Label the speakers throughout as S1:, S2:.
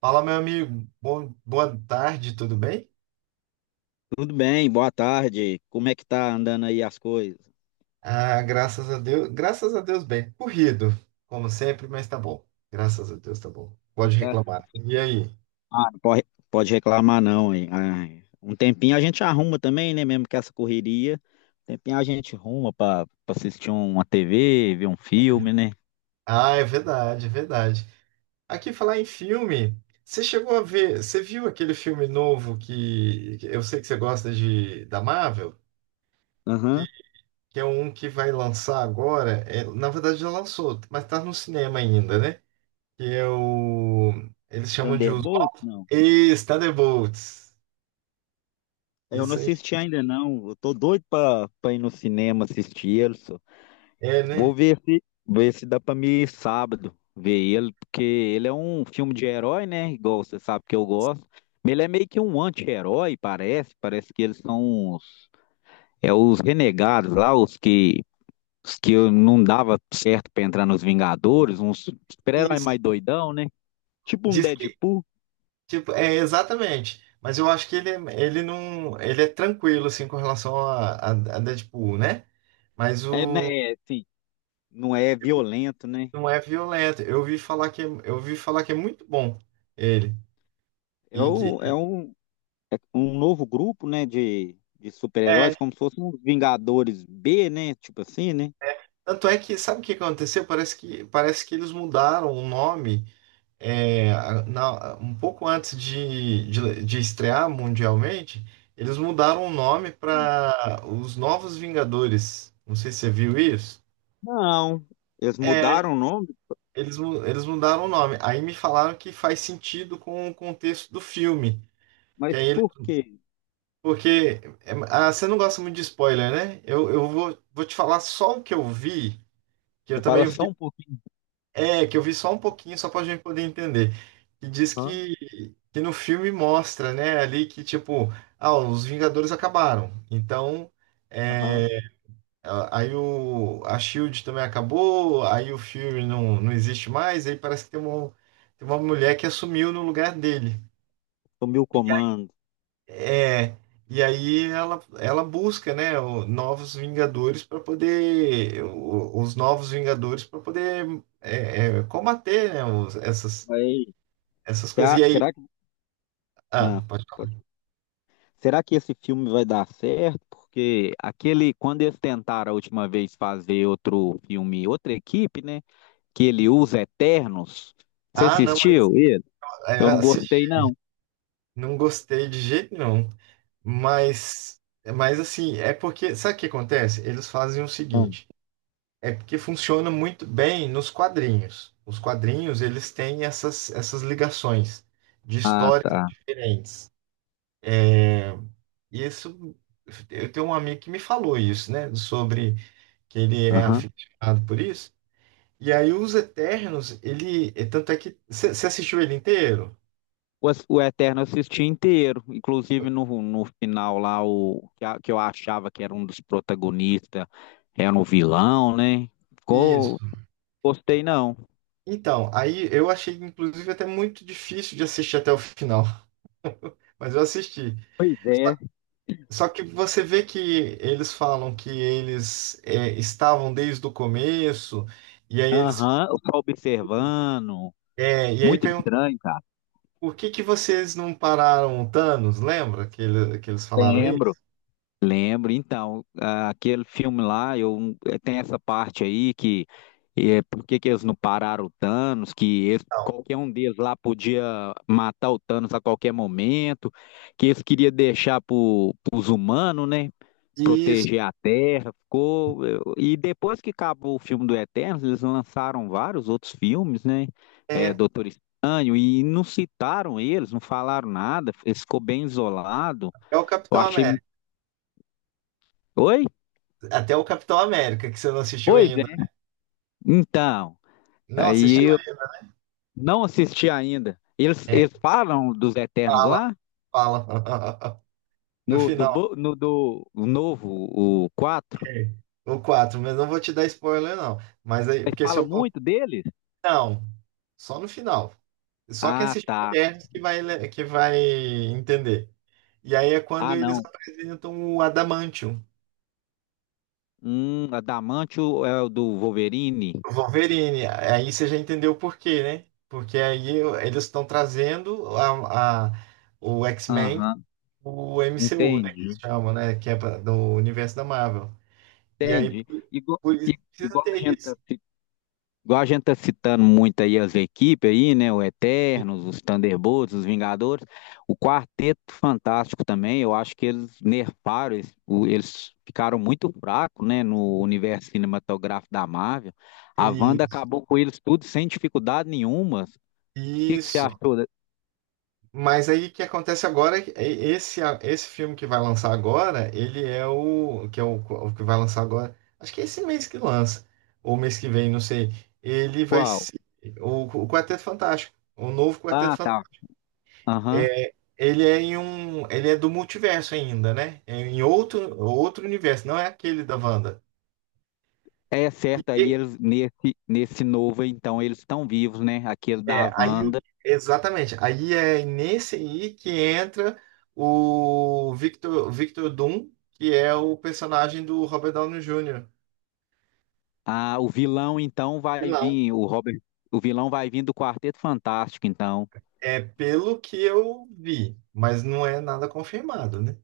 S1: Fala, meu amigo. Boa tarde, tudo bem?
S2: Tudo bem, boa tarde. Como é que tá andando aí as coisas?
S1: Ah, graças a Deus. Graças a Deus, bem. Corrido, como sempre, mas tá bom. Graças a Deus, tá bom.
S2: Não
S1: Pode
S2: tá?
S1: reclamar. E aí?
S2: Ah, não pode, pode reclamar não, hein? Ai, um tempinho a gente arruma também, né? Mesmo que essa correria, um tempinho a gente arruma pra assistir uma TV, ver um filme, né?
S1: Ah, é verdade, é verdade. Aqui falar em filme, você chegou a ver, você viu aquele filme novo que eu sei que você gosta de da Marvel, que,
S2: Aham.
S1: que é um que vai lançar agora. É, na verdade já lançou, mas tá no cinema ainda, né? Que é o eles chamam de os
S2: Thunderbolt? Não.
S1: thunderbolts.
S2: Eu não
S1: Isso aí,
S2: assisti ainda não. Eu tô doido pra ir no cinema assistir ele.
S1: é,
S2: Vou
S1: né?
S2: ver se dá pra mim ir sábado ver ele, porque ele é um filme de herói, né? Igual você sabe que eu gosto. Mas ele é meio que um anti-herói, parece. Parece que eles são os renegados lá, os que eu não dava certo pra entrar nos Vingadores, uns super-herói
S1: Isso.
S2: mais doidão, né? Tipo um
S1: Diz que,
S2: Deadpool.
S1: tipo, é exatamente. Mas eu acho que ele, ele não, ele é tranquilo, assim, com relação a Deadpool, né? Mas
S2: É, né?
S1: o
S2: É, assim, não é violento, né?
S1: não é violento. Eu ouvi falar que, eu ouvi falar que é muito bom ele.
S2: É
S1: E que,
S2: um, é um, é um novo grupo, né? De
S1: é,
S2: super-heróis,
S1: é.
S2: como se fossem os Vingadores B, né? Tipo assim, né?
S1: Tanto é que, sabe o que aconteceu? Parece que eles mudaram o nome, é, um pouco antes de estrear mundialmente, eles mudaram o nome para os Novos Vingadores. Não sei se você viu isso.
S2: Não, eles
S1: É,
S2: mudaram o nome,
S1: eles mudaram o nome. Aí me falaram que faz sentido com o contexto do filme. Que
S2: mas
S1: aí ele,
S2: por quê?
S1: porque é, ah, você não gosta muito de spoiler, né? Eu vou te falar só o que eu vi, que eu
S2: Você
S1: também
S2: fala só
S1: vi.
S2: um pouquinho.
S1: É, que eu vi só um pouquinho, só pra gente poder entender. E diz
S2: Aham,
S1: que no filme mostra, né, ali que tipo, ah, os Vingadores acabaram. Então, é,
S2: aham.
S1: aí a Shield também acabou, aí o filme não, não existe mais, aí parece que tem uma mulher que assumiu no lugar dele.
S2: Sumiu o comando.
S1: É, e aí ela busca, né, novos Vingadores para poder, os novos Vingadores para poder, combater, né, essas
S2: Aí,
S1: essas coisas.
S2: será,
S1: E aí.
S2: será que.
S1: Ah,
S2: Ah,
S1: pode
S2: pode.
S1: falar.
S2: Será que esse filme vai dar certo? Porque aquele, quando eles tentaram a última vez fazer outro filme, outra equipe, né? Que ele usa Eternos. Você
S1: Ah, não, mas,
S2: assistiu ele?
S1: é,
S2: Eu não
S1: assim,
S2: gostei, não.
S1: não gostei de jeito nenhum. Mas, mas assim, é porque. Sabe o que acontece? Eles fazem o
S2: Ah,
S1: seguinte. É porque funciona muito bem nos quadrinhos. Os quadrinhos, eles têm essas, essas ligações de
S2: Ah,
S1: histórias
S2: tá.
S1: diferentes. É, e isso, eu tenho um amigo que me falou isso, né? Sobre que ele é
S2: Aham.
S1: aficionado por isso. E aí, os Eternos, ele. Tanto é que. Você assistiu ele inteiro?
S2: O, o Eterno eu assisti inteiro, inclusive no final lá, que eu achava que era um dos protagonistas, era um vilão, né?
S1: Isso.
S2: Ficou, gostei não.
S1: Então, aí eu achei, inclusive, até muito difícil de assistir até o final, mas eu assisti.
S2: Pois
S1: Só,
S2: é.
S1: só que você vê que eles falam que eles, é, estavam desde o começo, e aí eles.
S2: Aham, eu só observando.
S1: É, e aí
S2: Muito
S1: perguntam
S2: estranho, cara.
S1: por que que vocês não pararam o Thanos? Lembra que eles falaram
S2: Lembro.
S1: isso?
S2: Lembro, então, ah, aquele filme lá, tem essa parte aí que é, por que que eles não pararam o Thanos,
S1: Não.
S2: qualquer um deles lá podia matar o Thanos a qualquer momento, que eles queriam deixar para os humanos, né,
S1: Isso
S2: proteger a Terra, e depois que acabou o filme do Eternos, eles lançaram vários outros filmes, né, é,
S1: é,
S2: Doutor Estranho, e não citaram eles, não falaram nada, ficou bem isolado,
S1: é o
S2: eu
S1: Capitão
S2: achei...
S1: América.
S2: Oi?
S1: Até o Capitão América, que você não assistiu
S2: Pois
S1: ainda.
S2: é. Então,
S1: Não assistiu
S2: aí eu
S1: ainda?
S2: não assisti ainda. Eles,
S1: É,
S2: eles falam dos Eternos
S1: fala,
S2: lá,
S1: fala. No final.
S2: no do novo, o 4.
S1: É. O 4, mas não vou te dar spoiler, não. Mas aí,
S2: Ele
S1: porque se
S2: fala
S1: eu contar.
S2: muito deles?
S1: Não, só no final. Só quem
S2: Ah,
S1: assistiu
S2: tá.
S1: Eternos que vai, que vai entender. E aí é quando
S2: Ah,
S1: eles
S2: não.
S1: apresentam o Adamantium,
S2: Adamantio é o do Wolverine.
S1: o Wolverine. Aí você já entendeu o porquê, né? Porque aí eles estão trazendo o X-Men,
S2: Aham,
S1: o MCU, né? Que
S2: entendi.
S1: eles chamam, né? Que é do universo da Marvel. E aí,
S2: Entendi.
S1: por isso,
S2: I-
S1: precisa
S2: igual
S1: ter
S2: a gente
S1: isso.
S2: Igual a gente tá citando muito aí as equipes aí, né? O Eternos, os Thunderbolts, os Vingadores, o Quarteto Fantástico também, eu acho que eles nerfaram, eles ficaram muito fracos, né? No universo cinematográfico da Marvel. A
S1: E-
S2: Wanda acabou com eles tudo sem dificuldade nenhuma. O que que você
S1: Isso.
S2: achou? Da-
S1: Mas aí o que acontece agora é que esse esse filme que vai lançar agora, ele é o que vai lançar agora. Acho que é esse mês que lança ou mês que vem, não sei. Ele vai
S2: Qual?
S1: ser o Quarteto Fantástico, o novo Quarteto
S2: Ah, tá.
S1: Fantástico.
S2: Aham.
S1: É, ele é em um, ele é do multiverso ainda, né? É em outro universo, não é aquele da Wanda.
S2: É certo,
S1: E,
S2: aí eles nesse novo, então, eles estão vivos, né? Aquele
S1: é,
S2: da Wanda.
S1: exatamente. Aí é nesse aí que entra o Victor, Victor Doom, que é o personagem do Robert Downey Jr.
S2: Ah, o vilão então vai
S1: Vilão.
S2: vir, o Robert, o vilão vai vir do Quarteto Fantástico, então.
S1: É pelo que eu vi, mas não é nada confirmado, né?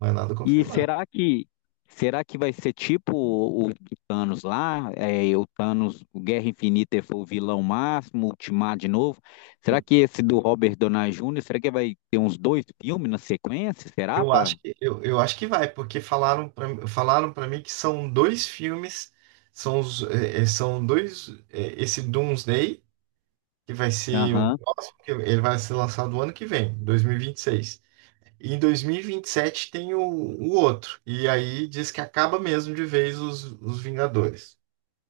S1: Não é nada
S2: E
S1: confirmado.
S2: será que vai ser tipo o Thanos lá? É, o Thanos, o Guerra Infinita foi o vilão máximo, o Ultimato de novo. Será que esse do Robert Downey Jr., será que vai ter uns dois filmes na sequência? Será, pá?
S1: Eu acho que vai, porque falaram para mim que são dois filmes, são, os, são dois, esse Doomsday, que vai ser ele vai ser lançado ano que vem, 2026. E em 2027 tem o outro. E aí diz que acaba mesmo de vez os Vingadores.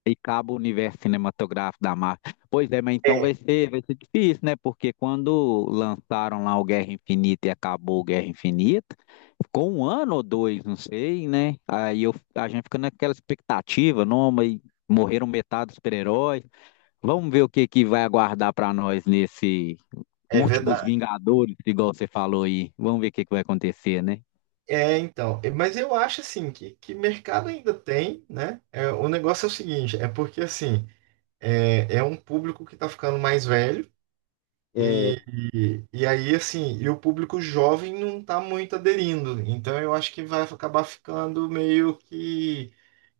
S2: E acaba o universo cinematográfico da Marvel. Pois é, mas então
S1: É,
S2: vai ser difícil, né? Porque quando lançaram lá o Guerra Infinita e acabou o Guerra Infinita, ficou um ano ou dois, não sei, né? Aí eu, a gente fica naquela expectativa, não, mas morreram metade dos super-heróis. Vamos ver o que que vai aguardar para nós nesse
S1: é
S2: Últimos
S1: verdade.
S2: Vingadores, igual você falou aí. Vamos ver o que que vai acontecer, né?
S1: Mas eu acho assim que mercado ainda tem, né? É, o negócio é o seguinte, é porque assim, é, é um público que tá ficando mais velho,
S2: É,
S1: e aí assim, e o público jovem não tá muito aderindo. Então eu acho que vai acabar ficando meio que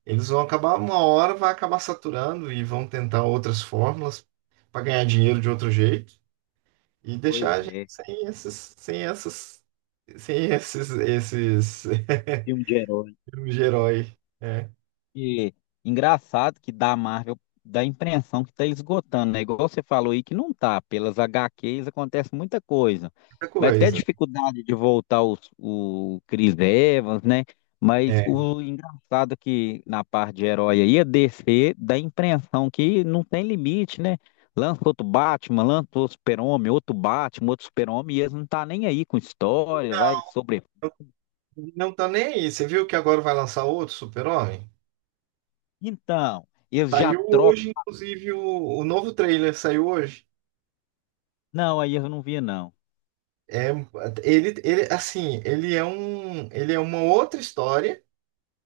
S1: eles vão acabar, uma hora vai acabar saturando e vão tentar outras fórmulas para ganhar dinheiro de outro jeito e deixar
S2: Pois
S1: a gente
S2: é,
S1: sem esses, sem essas, sem esses, esses
S2: filme de herói.
S1: filmes de herói. É,
S2: E engraçado que da Marvel dá a impressão que tá esgotando, né? Igual você falou aí que não tá. Pelas HQs acontece muita coisa.
S1: muita
S2: Mas até
S1: coisa.
S2: dificuldade de voltar os, o Chris Evans, né? Mas
S1: É.
S2: o engraçado que na parte de herói aí, a DC dá a impressão que não tem limite, né? Lança outro Batman, lança outro Super-Homem, outro Batman, outro Super-Homem, e eles não tá nem aí com história, vai sobre.
S1: Não tá nem aí. Você viu que agora vai lançar outro Super-Homem?
S2: Então, eles já
S1: Saiu
S2: trocam.
S1: hoje, inclusive, o novo trailer saiu hoje.
S2: Não, aí eu não vi, não.
S1: É, assim, ele é uma outra história,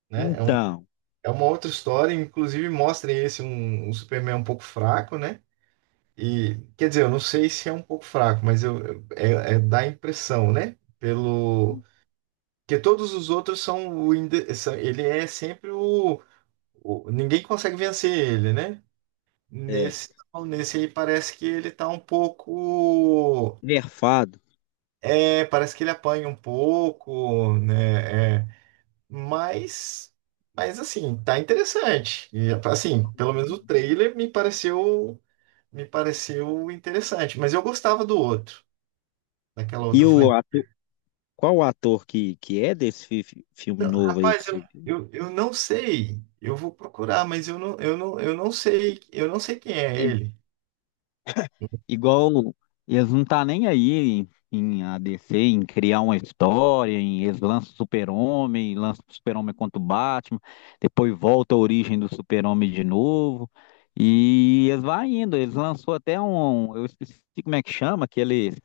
S1: né? É um.
S2: Então,
S1: É uma outra história, inclusive mostra um Superman um pouco fraco, né? E quer dizer, eu não sei se é um pouco fraco, mas dá a impressão, né? Pelo que todos os outros são ele é sempre ninguém consegue vencer ele, né?
S2: é,
S1: Nesse nesse aí parece que ele tá um pouco,
S2: nerfado.
S1: é, parece que ele apanha um pouco, né? É, Mas, mas assim, tá interessante. E assim, pelo menos o trailer me pareceu interessante. Mas eu gostava do outro, daquela
S2: E
S1: outra. Eu
S2: o
S1: falei,
S2: ator, qual o ator que é desse filme novo aí que
S1: rapaz,
S2: você viu?
S1: eu não sei. Eu vou procurar, eu não sei quem é ele.
S2: Igual eles não tá nem aí em ADC, em criar uma história, em eles lançam o Super-Homem contra o Batman, depois volta a origem do Super-Homem de novo. E eles vai indo, eles lançou até um, eu esqueci como é que chama, que eles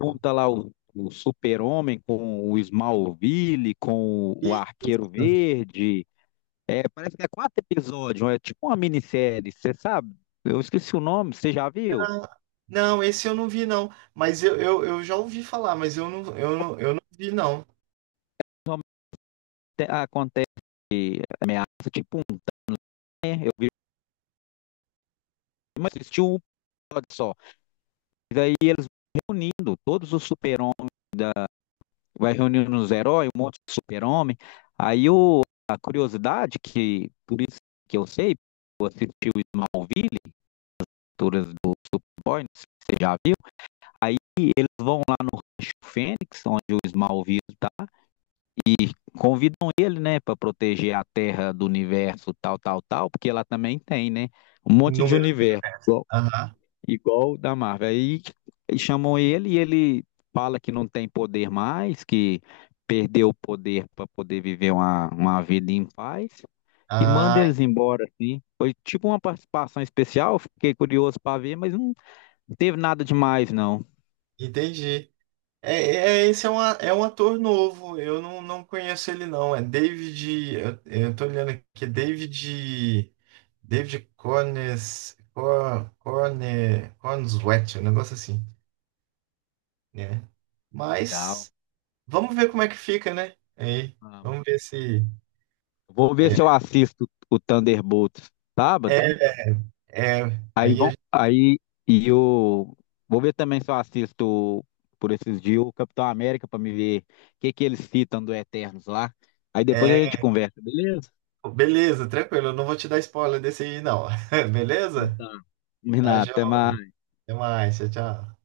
S2: junta lá o Super-Homem com o Smallville, com o
S1: Isso.
S2: Arqueiro Verde. É, parece que é quatro episódios, é tipo uma minissérie, você sabe? Eu esqueci o nome, você já viu?
S1: Não, esse eu não vi não. Mas eu já ouvi falar, eu não vi não.
S2: Te- um, eu vi, mas existiu um episódio só. E daí eles reunindo todos os super-homens, vai reunindo os heróis, um monte de super-homem. Aí o, a curiosidade, que por isso que eu sei, eu assisti o Smallville, Turas do Boy, não sei se você já viu, aí eles vão lá no Fênix, onde o Smallville tá, convidam ele, né, para proteger a Terra do universo, tal, tal, tal, porque ela também tem, né, um monte de
S1: Número de
S2: universo.
S1: universo. Aham.
S2: Igual o da Marvel. Aí e chamam ele e ele fala que não tem poder mais, que perdeu o poder para poder viver uma vida em paz e manda
S1: Ah,
S2: eles embora, assim. Foi tipo uma participação especial, fiquei curioso para ver, mas não teve nada demais, não.
S1: entendi. Esse é, uma, é um ator novo, eu não, não conheço ele não. É David. Eu tô olhando aqui, é David. David Cornes, Cor, Corne, Cornswet, um negócio assim, né?
S2: Legal.
S1: Mas vamos ver como é que fica, né? Aí,
S2: Vamos.
S1: vamos ver se.
S2: Vou ver se eu
S1: É,
S2: assisto o Thunderbolts sábado.
S1: é, é,
S2: Aí
S1: aí
S2: vão,
S1: a-
S2: aí e eu vou ver também se eu assisto por esses dias o Capitão América para me ver o que que eles citam do Eternos lá. Aí depois a
S1: é,
S2: gente conversa, beleza?
S1: beleza, tranquilo, eu não vou te dar spoiler desse aí, não.
S2: Então
S1: Beleza?
S2: tá.
S1: Tá,
S2: Combinado, até
S1: João,
S2: mais.
S1: até mais, tchau, tchau.